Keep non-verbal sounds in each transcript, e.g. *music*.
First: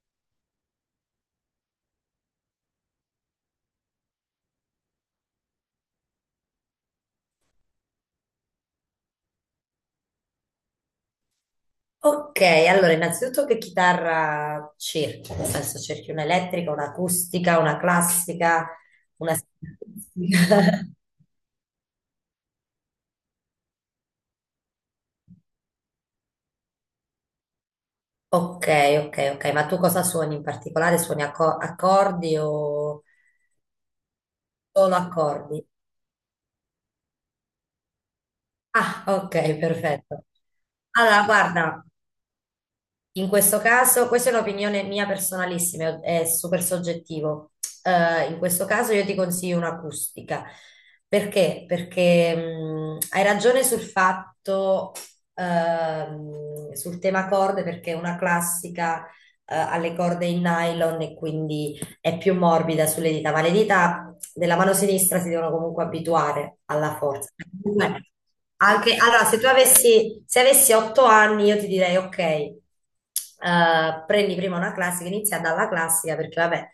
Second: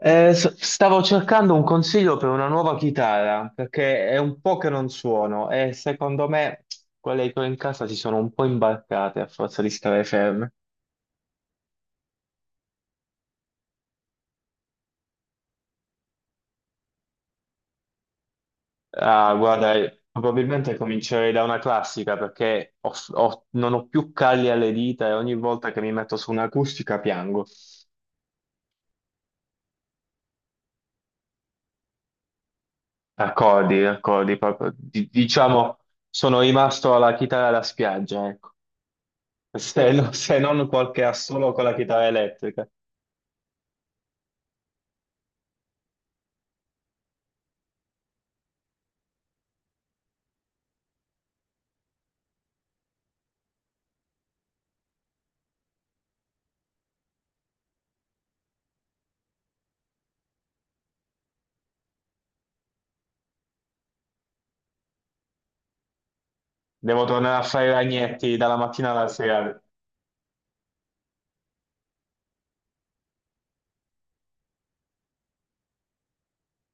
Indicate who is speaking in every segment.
Speaker 1: Stavo cercando un consiglio per una nuova chitarra, perché è un po' che non suono e secondo me quelle che ho in casa si sono un po' imbarcate a forza di stare ferme.
Speaker 2: Ok, allora innanzitutto che chitarra cerchi? Nel senso cerchi un'elettrica, un'acustica, una classica,
Speaker 1: Ah,
Speaker 2: una...
Speaker 1: guarda, probabilmente
Speaker 2: *laughs*
Speaker 1: comincerei da una classica perché non ho più calli alle dita e ogni volta che mi metto su un'acustica piango.
Speaker 2: Ok, ok, ok, ma tu cosa suoni in particolare? Suoni accordi o
Speaker 1: Accordi, accordi, proprio.
Speaker 2: solo accordi?
Speaker 1: Diciamo, sono rimasto alla chitarra da spiaggia, ecco.
Speaker 2: Ah, ok,
Speaker 1: Se,
Speaker 2: perfetto.
Speaker 1: se non qualche
Speaker 2: Allora,
Speaker 1: assolo con la
Speaker 2: guarda,
Speaker 1: chitarra elettrica.
Speaker 2: in questo caso, questa è un'opinione mia personalissima, è super soggettivo. In questo caso io ti consiglio un'acustica. Perché? Perché hai ragione sul fatto, sul tema corde, perché è una classica, alle corde in nylon e quindi è più morbida sulle dita, ma le dita della mano sinistra si devono comunque abituare alla
Speaker 1: Devo
Speaker 2: forza.
Speaker 1: tornare a fare i
Speaker 2: Comunque,
Speaker 1: ragnetti dalla mattina
Speaker 2: anche,
Speaker 1: alla
Speaker 2: allora, se tu
Speaker 1: sera.
Speaker 2: avessi, se avessi 8 anni, io ti direi, ok, prendi prima una classica, inizia dalla classica, perché vabbè,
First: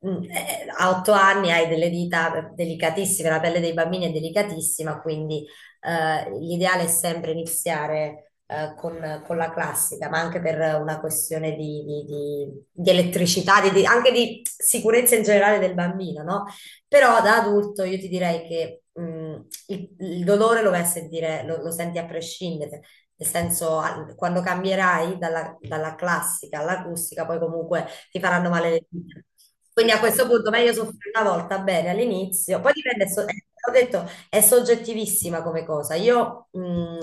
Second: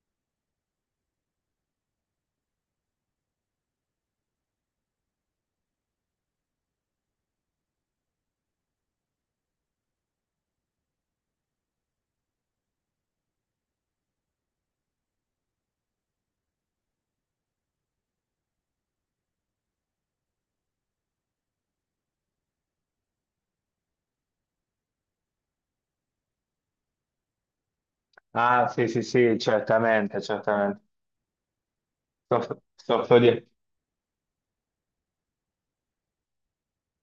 Speaker 2: a 8 anni hai delle dita delicatissime, la pelle dei bambini è delicatissima, quindi l'ideale è sempre iniziare con la classica, ma anche per una questione di, di elettricità, anche di sicurezza in generale del bambino, no? Però da adulto io ti direi che il dolore lo vai a sentire, lo senti a prescindere, nel senso quando cambierai dalla, dalla classica all'acustica, poi comunque ti faranno
Speaker 1: Ah,
Speaker 2: male le
Speaker 1: sì, sì,
Speaker 2: dita.
Speaker 1: sì,
Speaker 2: Quindi a
Speaker 1: certamente,
Speaker 2: questo punto meglio
Speaker 1: certamente.
Speaker 2: soffrire una volta bene
Speaker 1: Soffro,
Speaker 2: all'inizio, poi dipende,
Speaker 1: soffro di...
Speaker 2: ho detto, è soggettivissima come cosa. Io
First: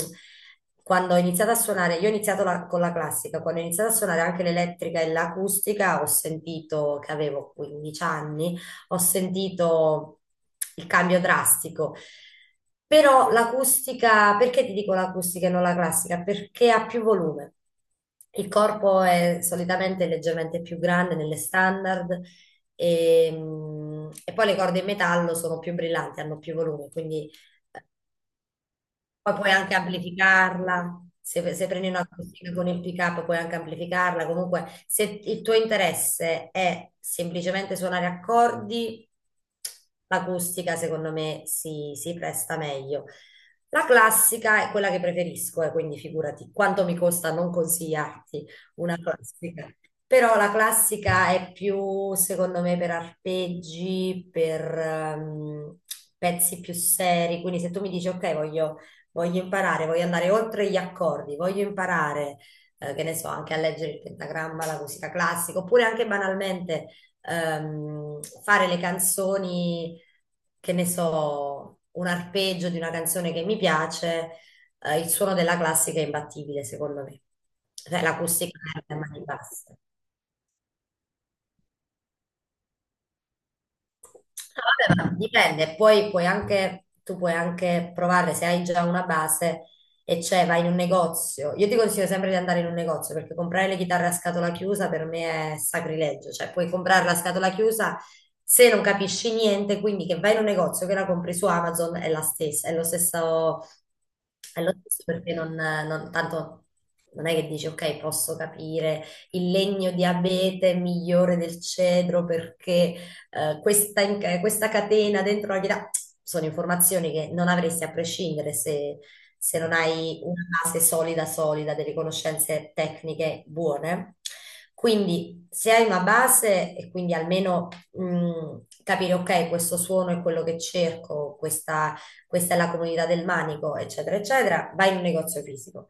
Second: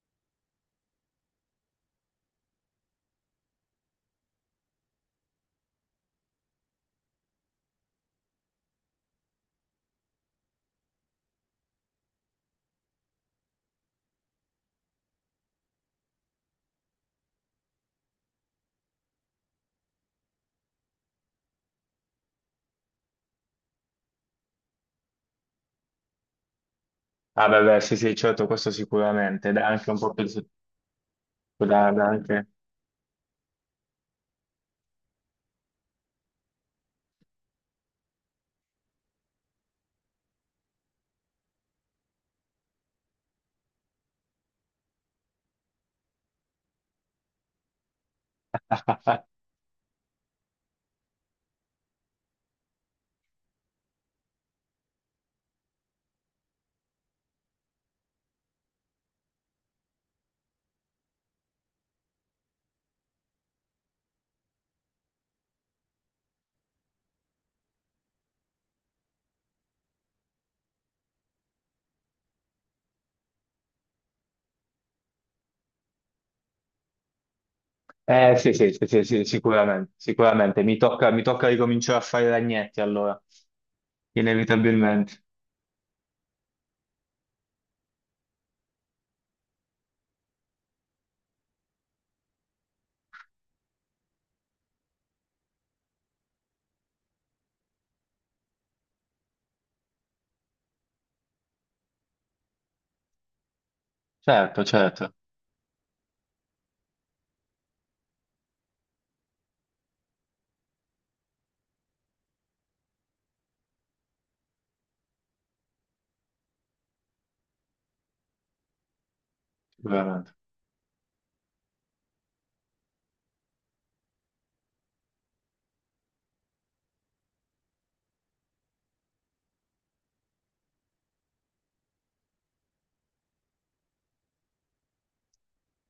Speaker 2: Quando ho iniziato a suonare, io ho iniziato con la classica, quando ho iniziato a suonare anche l'elettrica e l'acustica ho sentito che avevo 15 anni, ho sentito il cambio drastico. Però l'acustica, perché ti dico l'acustica e non la classica? Perché ha più volume. Il corpo è solitamente leggermente più grande nelle standard e, e poi le corde in metallo sono più brillanti, hanno più volume, quindi
Speaker 1: Ah, beh, beh, sì, sì, certo, questo
Speaker 2: poi
Speaker 1: sicuramente.
Speaker 2: puoi
Speaker 1: Dà
Speaker 2: anche
Speaker 1: anche un po' più...
Speaker 2: amplificarla, se prendi una
Speaker 1: dà anche...
Speaker 2: acustica con il pick-up puoi anche amplificarla, comunque se il tuo interesse è semplicemente suonare accordi, l'acustica secondo me si presta meglio. La classica è quella che preferisco, e quindi figurati quanto mi costa non consigliarti una
Speaker 1: *laughs*
Speaker 2: classica. Però la classica è più, secondo me, per arpeggi, per pezzi più seri. Quindi se tu mi dici, ok, voglio imparare, voglio andare oltre gli accordi, voglio imparare, che ne so, anche a leggere il pentagramma, la musica classica, oppure anche banalmente fare le canzoni, che ne so, un arpeggio di una canzone che mi piace, il suono della classica è imbattibile, secondo me. Cioè,
Speaker 1: Sì,
Speaker 2: l'acustica
Speaker 1: sì, sì,
Speaker 2: è a
Speaker 1: sì, sì,
Speaker 2: mani basse.
Speaker 1: sicuramente, sicuramente. Mi tocca ricominciare a fare i ragnetti, allora.
Speaker 2: Ah, vabbè, ma
Speaker 1: Inevitabilmente.
Speaker 2: dipende, poi puoi anche, tu puoi anche provare se hai già una base e cioè vai in un negozio. Io ti consiglio sempre di andare in un negozio perché comprare le chitarre a scatola chiusa per me è sacrilegio, cioè puoi comprarla a scatola chiusa se non capisci niente, quindi che vai in un negozio che la compri su Amazon è la stessa, è
Speaker 1: Certo,
Speaker 2: lo stesso
Speaker 1: certo,
Speaker 2: perché tanto non è che dici ok, posso capire il legno di abete è migliore del cedro perché questa, questa catena dentro la chitarra, sono informazioni che non avresti a prescindere se, non hai
Speaker 1: sicuramente.
Speaker 2: una base solida, solida, delle conoscenze tecniche buone. Quindi se hai una base e quindi almeno capire, ok, questo suono è quello che cerco, questa è la comunità del manico, eccetera, eccetera, vai in un negozio fisico.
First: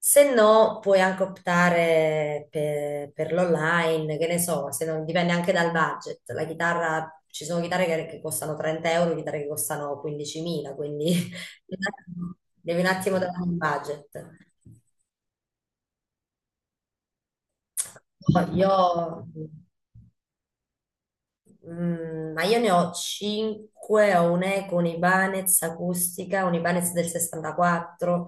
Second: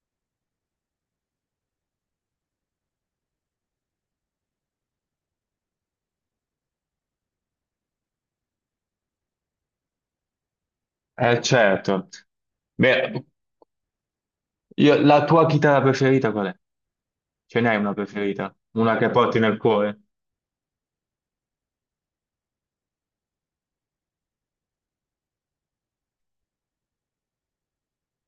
Speaker 2: Se no, puoi anche optare per, l'online, che ne so, se non, dipende anche dal budget. La chitarra, ci sono chitarre che, costano 30 euro, chitarre che costano 15.000, quindi
Speaker 1: Certo.
Speaker 2: *laughs* devi un attimo
Speaker 1: Beh,
Speaker 2: dare un budget.
Speaker 1: la tua chitarra preferita qual è? Ce n'hai una
Speaker 2: Poi
Speaker 1: preferita?
Speaker 2: Io
Speaker 1: Una che porti nel cuore?
Speaker 2: ma io ne ho 5, ho un'eco, un'Ibanez acustica, un'Ibanez del 64,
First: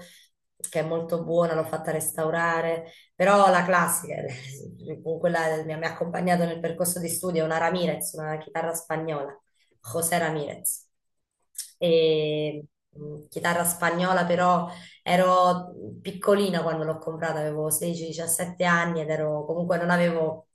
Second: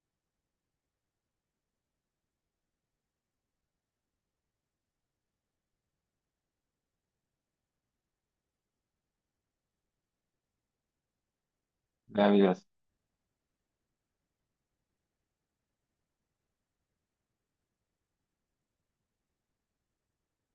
Speaker 2: che è molto buona, l'ho fatta restaurare, però la classica, *laughs* con quella mi ha accompagnato nel percorso di studio, è una Ramirez, una chitarra spagnola, José Ramirez. E,
Speaker 1: Meraviglioso.
Speaker 2: chitarra spagnola però ero piccolina quando l'ho comprata, avevo 16-17 anni ed ero comunque non avevo...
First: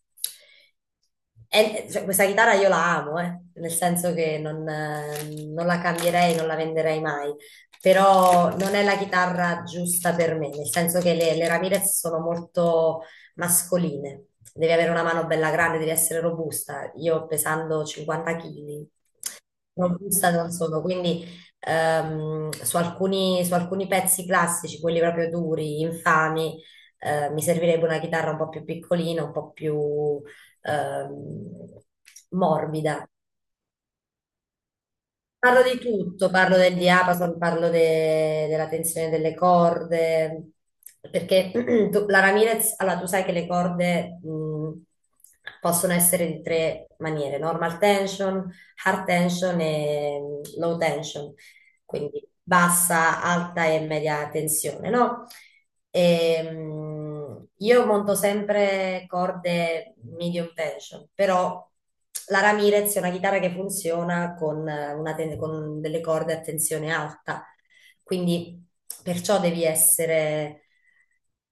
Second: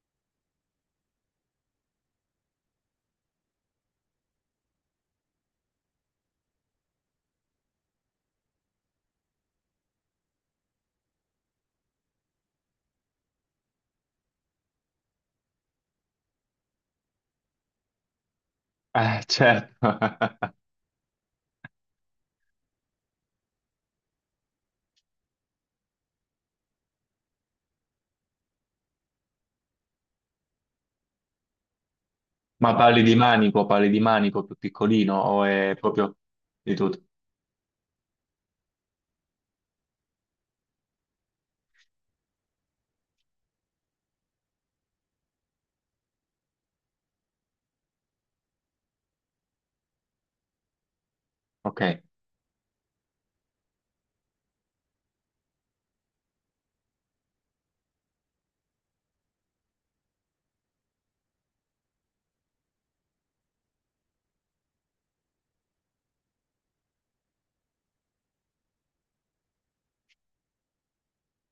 Speaker 2: E, cioè, questa chitarra io la amo, nel senso che non, non la cambierei, non la venderei mai, però non è la chitarra giusta per me, nel senso che le, Ramirez sono molto mascoline, devi avere una mano bella grande, devi essere robusta. Io pesando 50 kg,
Speaker 1: Certo.
Speaker 2: non vista non
Speaker 1: *laughs*
Speaker 2: sono, quindi su alcuni, pezzi classici, quelli proprio duri, infami, mi servirebbe una chitarra un po' più piccolina, un po' più ehm,
Speaker 1: Ma
Speaker 2: morbida.
Speaker 1: parli di manico più piccolino o
Speaker 2: Parlo
Speaker 1: è
Speaker 2: di
Speaker 1: proprio
Speaker 2: tutto, parlo del
Speaker 1: di tutto?
Speaker 2: diapason, parlo della tensione delle corde, perché *clears throat* la Ramirez, allora tu sai che le corde possono essere di tre maniere, normal tension, hard tension e low tension,
Speaker 1: Ok.
Speaker 2: quindi bassa, alta e media tensione, no? Io monto sempre corde medium tension, però la Ramirez è una chitarra che funziona con, una con delle corde a tensione alta, quindi perciò devi essere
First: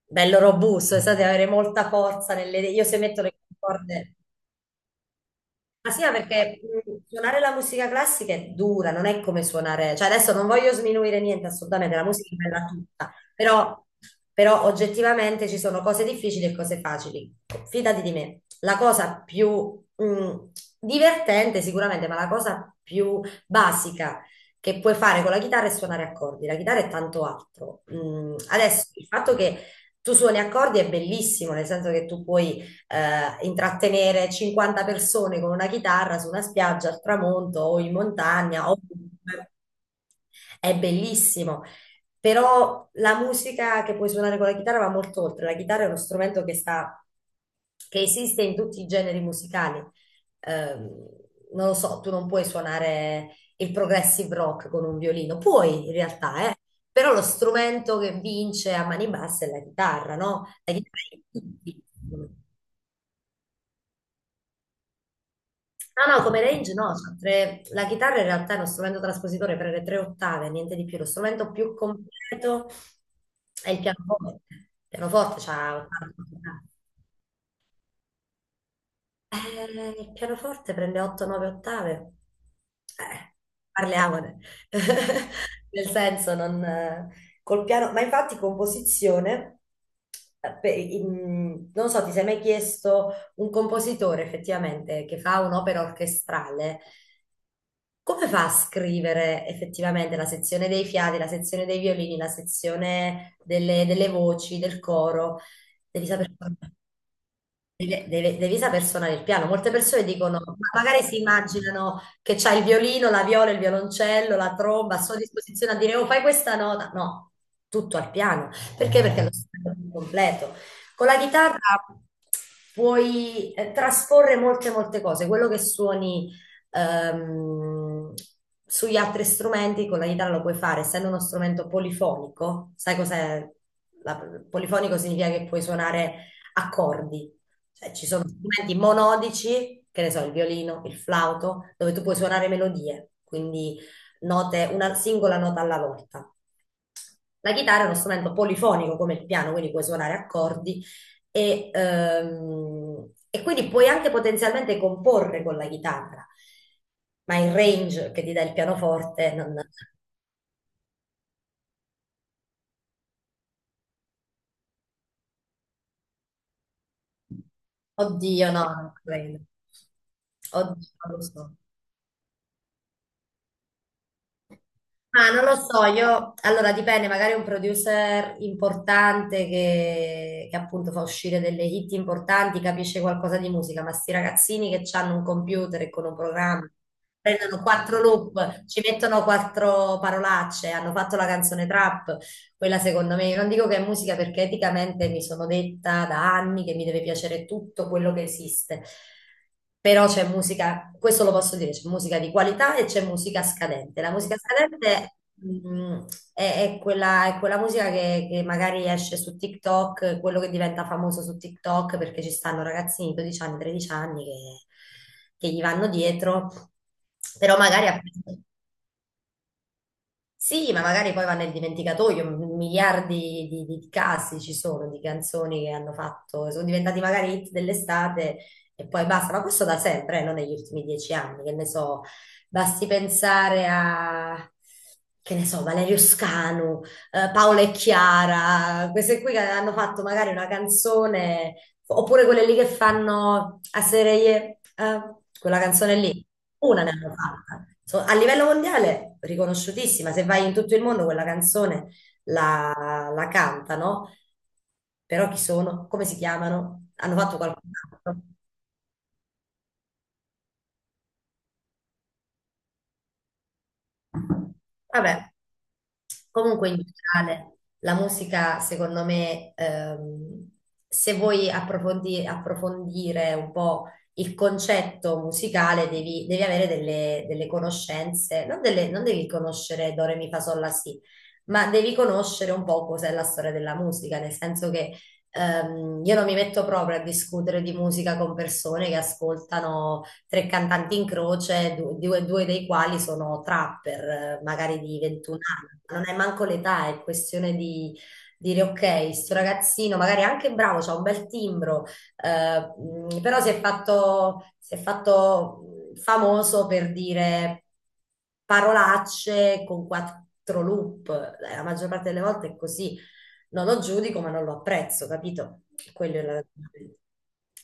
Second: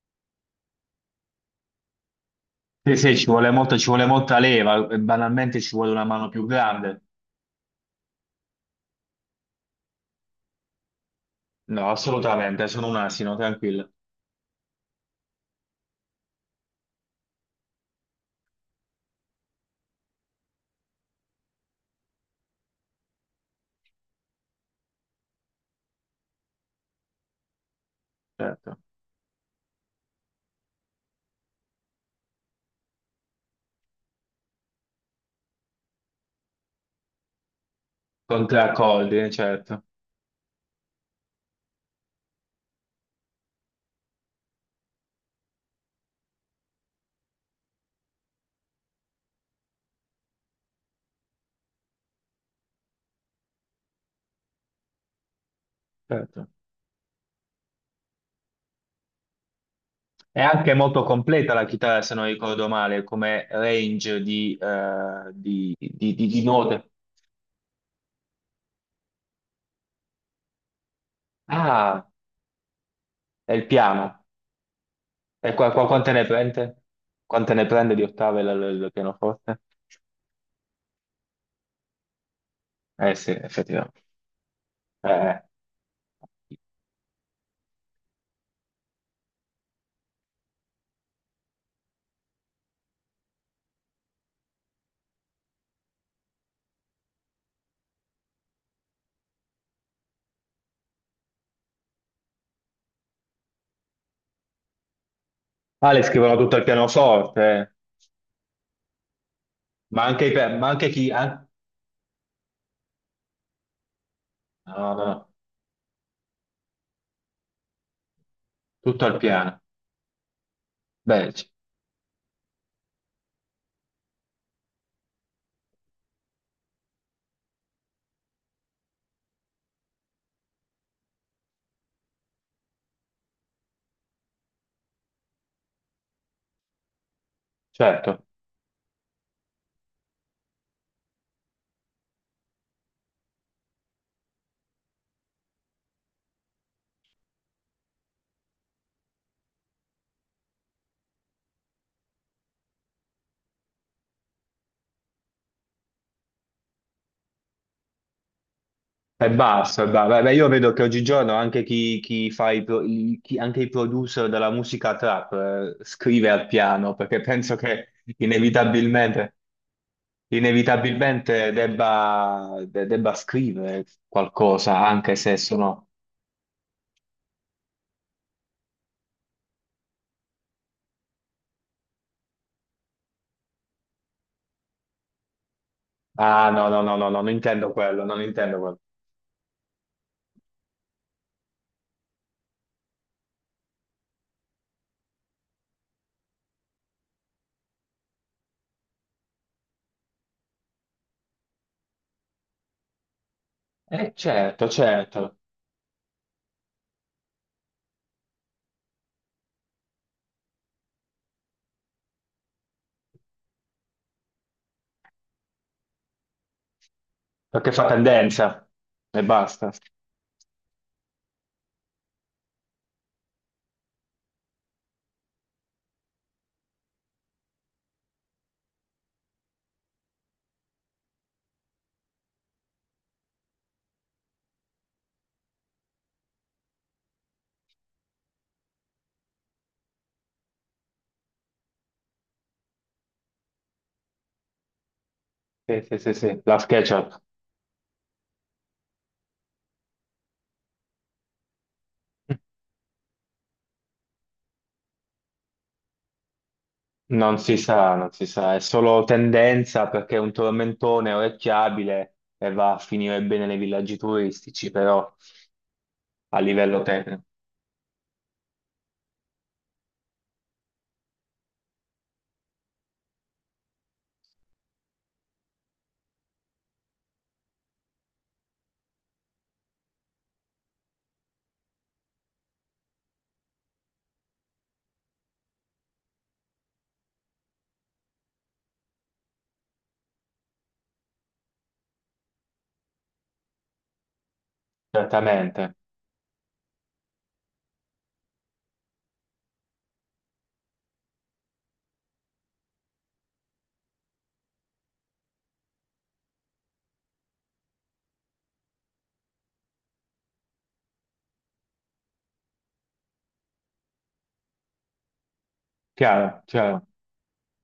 Speaker 2: bello robusto, cioè, devi avere molta forza nelle... Io
Speaker 1: Sì,
Speaker 2: se
Speaker 1: sì,
Speaker 2: metto
Speaker 1: ci
Speaker 2: le
Speaker 1: vuole molto, ci vuole
Speaker 2: corde...
Speaker 1: molta leva, e banalmente ci vuole
Speaker 2: Ma sì,
Speaker 1: una
Speaker 2: ma
Speaker 1: mano più
Speaker 2: perché
Speaker 1: grande.
Speaker 2: suonare la musica classica è dura, non è come suonare, cioè adesso non voglio sminuire niente
Speaker 1: No,
Speaker 2: assolutamente, la musica è bella
Speaker 1: assolutamente, sono un
Speaker 2: tutta,
Speaker 1: asino,
Speaker 2: però,
Speaker 1: tranquillo.
Speaker 2: oggettivamente ci sono cose difficili e cose facili. Fidati di me, la cosa più divertente sicuramente, ma la cosa più basica che puoi fare con la chitarra è suonare accordi, la chitarra è tanto altro.
Speaker 1: Certo.
Speaker 2: Adesso il fatto che tu suoni accordi è bellissimo, nel senso che tu puoi intrattenere 50 persone con una chitarra su una spiaggia al tramonto o in
Speaker 1: Con tre
Speaker 2: montagna o
Speaker 1: accordi, certo,
Speaker 2: è bellissimo. Però la musica che puoi suonare con la chitarra va molto oltre. La chitarra è uno strumento che sta, che esiste in tutti i generi musicali. Ehm, Non lo so, tu non puoi suonare il progressive rock con un violino. Puoi in
Speaker 1: certo.
Speaker 2: realtà, eh. Però lo strumento che vince a mani basse è la chitarra,
Speaker 1: È
Speaker 2: no? La
Speaker 1: anche
Speaker 2: chitarra
Speaker 1: molto
Speaker 2: è
Speaker 1: completa la chitarra, se non ricordo male, come range di,
Speaker 2: No, no, come
Speaker 1: di
Speaker 2: range
Speaker 1: note.
Speaker 2: no, la chitarra in realtà è uno strumento traspositore per le tre ottave, niente di più. Lo strumento più
Speaker 1: Ah,
Speaker 2: completo
Speaker 1: è il
Speaker 2: è il
Speaker 1: piano.
Speaker 2: pianoforte. Il pianoforte
Speaker 1: E qua,
Speaker 2: c'ha
Speaker 1: qua quante
Speaker 2: ottave.
Speaker 1: ne prende? Quante ne prende di ottave il pianoforte?
Speaker 2: Il pianoforte prende 8-9 ottave.
Speaker 1: Eh sì,
Speaker 2: Eh,
Speaker 1: effettivamente.
Speaker 2: parliamone. *laughs*
Speaker 1: Eh.
Speaker 2: Nel senso, non, col piano, ma infatti composizione, non so, ti sei mai chiesto un compositore effettivamente che fa un'opera orchestrale? Come fa a scrivere effettivamente la sezione dei fiati, la sezione dei violini, la sezione delle, voci, del coro?
Speaker 1: Ah, le
Speaker 2: Devi saper
Speaker 1: scrivono
Speaker 2: fare.
Speaker 1: tutto al pianoforte, eh.
Speaker 2: Devi, devi saper suonare il piano. Molte
Speaker 1: Ma
Speaker 2: persone
Speaker 1: anche,
Speaker 2: dicono, ma
Speaker 1: ma anche
Speaker 2: magari
Speaker 1: chi...
Speaker 2: si immaginano che c'hai il violino, la viola, il violoncello, la
Speaker 1: No, no,
Speaker 2: tromba, sono a sua
Speaker 1: no,
Speaker 2: disposizione a dire, oh, fai questa nota. No, tutto al piano. Perché?
Speaker 1: tutto al
Speaker 2: Perché è lo
Speaker 1: piano.
Speaker 2: strumento più completo. Con la
Speaker 1: Beh,
Speaker 2: chitarra puoi trasporre molte, molte cose. Quello che suoni ehm, sugli altri strumenti, con la chitarra lo puoi fare, essendo uno strumento polifonico. Sai cos'è? La- Polifonico significa che puoi suonare accordi. Cioè, ci
Speaker 1: certo,
Speaker 2: sono strumenti monodici, che ne so, il violino, il flauto, dove tu puoi suonare melodie, quindi note, una singola nota alla volta. La chitarra è uno strumento polifonico come il piano, quindi puoi suonare accordi e quindi puoi anche potenzialmente comporre con la chitarra, ma il range che ti dà il
Speaker 1: è
Speaker 2: pianoforte, non...
Speaker 1: basso, è basso. Beh, beh, io vedo che oggigiorno anche chi, chi fa i, anche i producer della musica trap, scrive al piano, perché penso che
Speaker 2: Oddio, no, non
Speaker 1: inevitabilmente...
Speaker 2: credo. Oddio, non lo
Speaker 1: inevitabilmente
Speaker 2: so.
Speaker 1: debba, debba scrivere qualcosa, anche
Speaker 2: Ah,
Speaker 1: se
Speaker 2: non lo so,
Speaker 1: sono...
Speaker 2: io allora dipende, magari un producer importante che, appunto fa uscire delle hit importanti, capisce qualcosa di musica, ma sti ragazzini che hanno un computer e con un
Speaker 1: Ah, no,
Speaker 2: programma
Speaker 1: no, no, no, no, non
Speaker 2: prendono
Speaker 1: intendo
Speaker 2: quattro
Speaker 1: quello, non intendo
Speaker 2: loop,
Speaker 1: quello.
Speaker 2: ci mettono quattro parolacce, hanno fatto la canzone trap, quella secondo me, io non dico che è musica perché eticamente mi sono detta da anni che mi deve piacere tutto quello che esiste, però c'è musica, questo lo posso dire, c'è musica di qualità e c'è musica scadente. La musica
Speaker 1: Certo,
Speaker 2: scadente
Speaker 1: certo,
Speaker 2: mm, è quella, musica che, magari esce su TikTok, quello che diventa famoso su TikTok perché ci stanno ragazzini di 12 anni, 13 anni che, gli vanno dietro, però
Speaker 1: perché fa
Speaker 2: magari... preso
Speaker 1: tendenza e basta.
Speaker 2: sì, ma magari poi va nel dimenticatoio, miliardi di, di casi ci sono di canzoni che hanno fatto, sono diventati magari hit dell'estate e poi basta, ma questo da sempre, non negli ultimi 10 anni, che ne so, basti pensare a, che ne so, Valerio Scanu, Paola e Chiara, queste qui che hanno fatto magari una canzone, oppure quelle lì che fanno a serie, quella
Speaker 1: Sì,
Speaker 2: canzone
Speaker 1: sì, sì,
Speaker 2: lì.
Speaker 1: sì, la
Speaker 2: Una ne hanno
Speaker 1: SketchUp.
Speaker 2: fatta. A livello mondiale, riconosciutissima. Se vai in tutto il mondo, quella canzone la cantano. Però chi sono? Come si chiamano? Hanno fatto
Speaker 1: Non si sa, non
Speaker 2: qualcos'altro?
Speaker 1: si sa, è solo tendenza perché è un tormentone orecchiabile e va a finire bene nei villaggi turistici, però
Speaker 2: Vabbè,
Speaker 1: a
Speaker 2: comunque in
Speaker 1: livello tecnico,
Speaker 2: generale la musica secondo me, se vuoi approfondire un po' il concetto musicale devi, avere delle, conoscenze, non, non devi conoscere Do, Re, Mi, Fa, Sol, La, Si, ma devi conoscere un po' cos'è la storia della musica, nel senso che io non mi metto proprio a discutere di musica con persone che ascoltano tre cantanti in croce, due dei quali sono trapper, magari di 21
Speaker 1: certamente.
Speaker 2: anni. Non è manco l'età, è questione di dire ok, sto ragazzino magari è anche bravo, c'ha un bel timbro, però si è fatto famoso per dire parolacce con quattro loop. La maggior parte delle volte è così, non lo giudico, ma non lo apprezzo, capito? Quello è la
Speaker 1: Chiaro, chiaro,
Speaker 2: ragione.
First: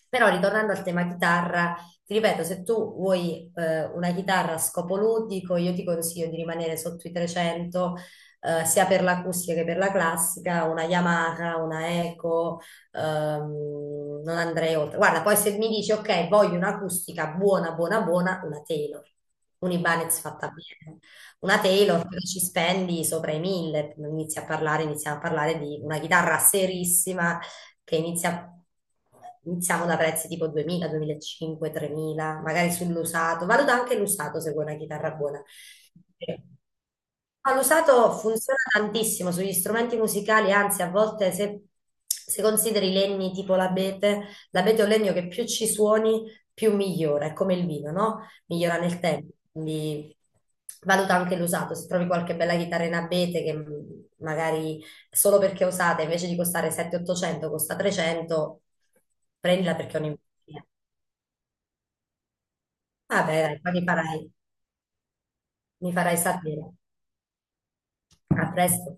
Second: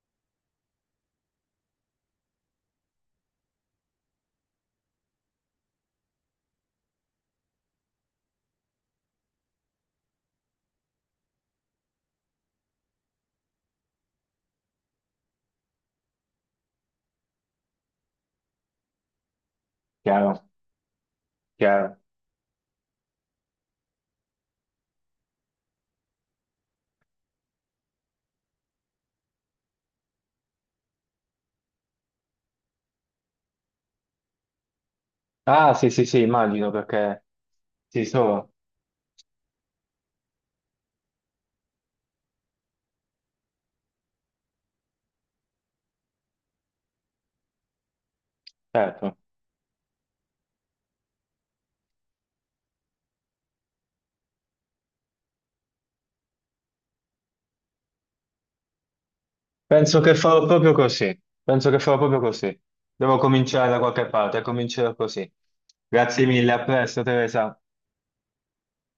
Speaker 2: Però ritornando al tema chitarra, ti ripeto, se tu vuoi una chitarra a scopo ludico, io ti consiglio di rimanere sotto i 300, sia per l'acustica che per la classica, una Yamaha, una Eco, non andrei oltre. Guarda, poi se mi dici, ok, voglio un'acustica buona, buona, buona, una Taylor, un Ibanez
Speaker 1: chiaro,
Speaker 2: fatta bene. Una
Speaker 1: chiaro.
Speaker 2: Taylor però ci spendi sopra i 1000, inizi a parlare, iniziamo a parlare di una chitarra serissima che inizia, iniziamo da prezzi tipo 2000, 2500, 3000, magari sull'usato. Valuta anche l'usato se vuoi una chitarra buona.
Speaker 1: Ah, sì, sì, sì, immagino perché
Speaker 2: Ma
Speaker 1: sì,
Speaker 2: l'usato
Speaker 1: sono,
Speaker 2: funziona tantissimo sugli strumenti musicali, anzi a volte se, consideri i legni tipo l'abete, l'abete è un legno che più ci suoni più migliora, è come il vino, no? Migliora nel
Speaker 1: certo.
Speaker 2: tempo, quindi valuta anche l'usato, se trovi qualche bella chitarra in abete che magari solo perché è usata invece di costare 700-800 costa 300, prendila perché
Speaker 1: Penso
Speaker 2: è
Speaker 1: che farò
Speaker 2: un'investimento.
Speaker 1: proprio così. Penso che farò proprio così. Devo
Speaker 2: Vabbè, dai,
Speaker 1: cominciare
Speaker 2: poi
Speaker 1: da
Speaker 2: mi
Speaker 1: qualche
Speaker 2: farai
Speaker 1: parte, comincerò così.
Speaker 2: mi farai
Speaker 1: Grazie mille, a
Speaker 2: sapere.
Speaker 1: presto, Teresa.
Speaker 2: A presto.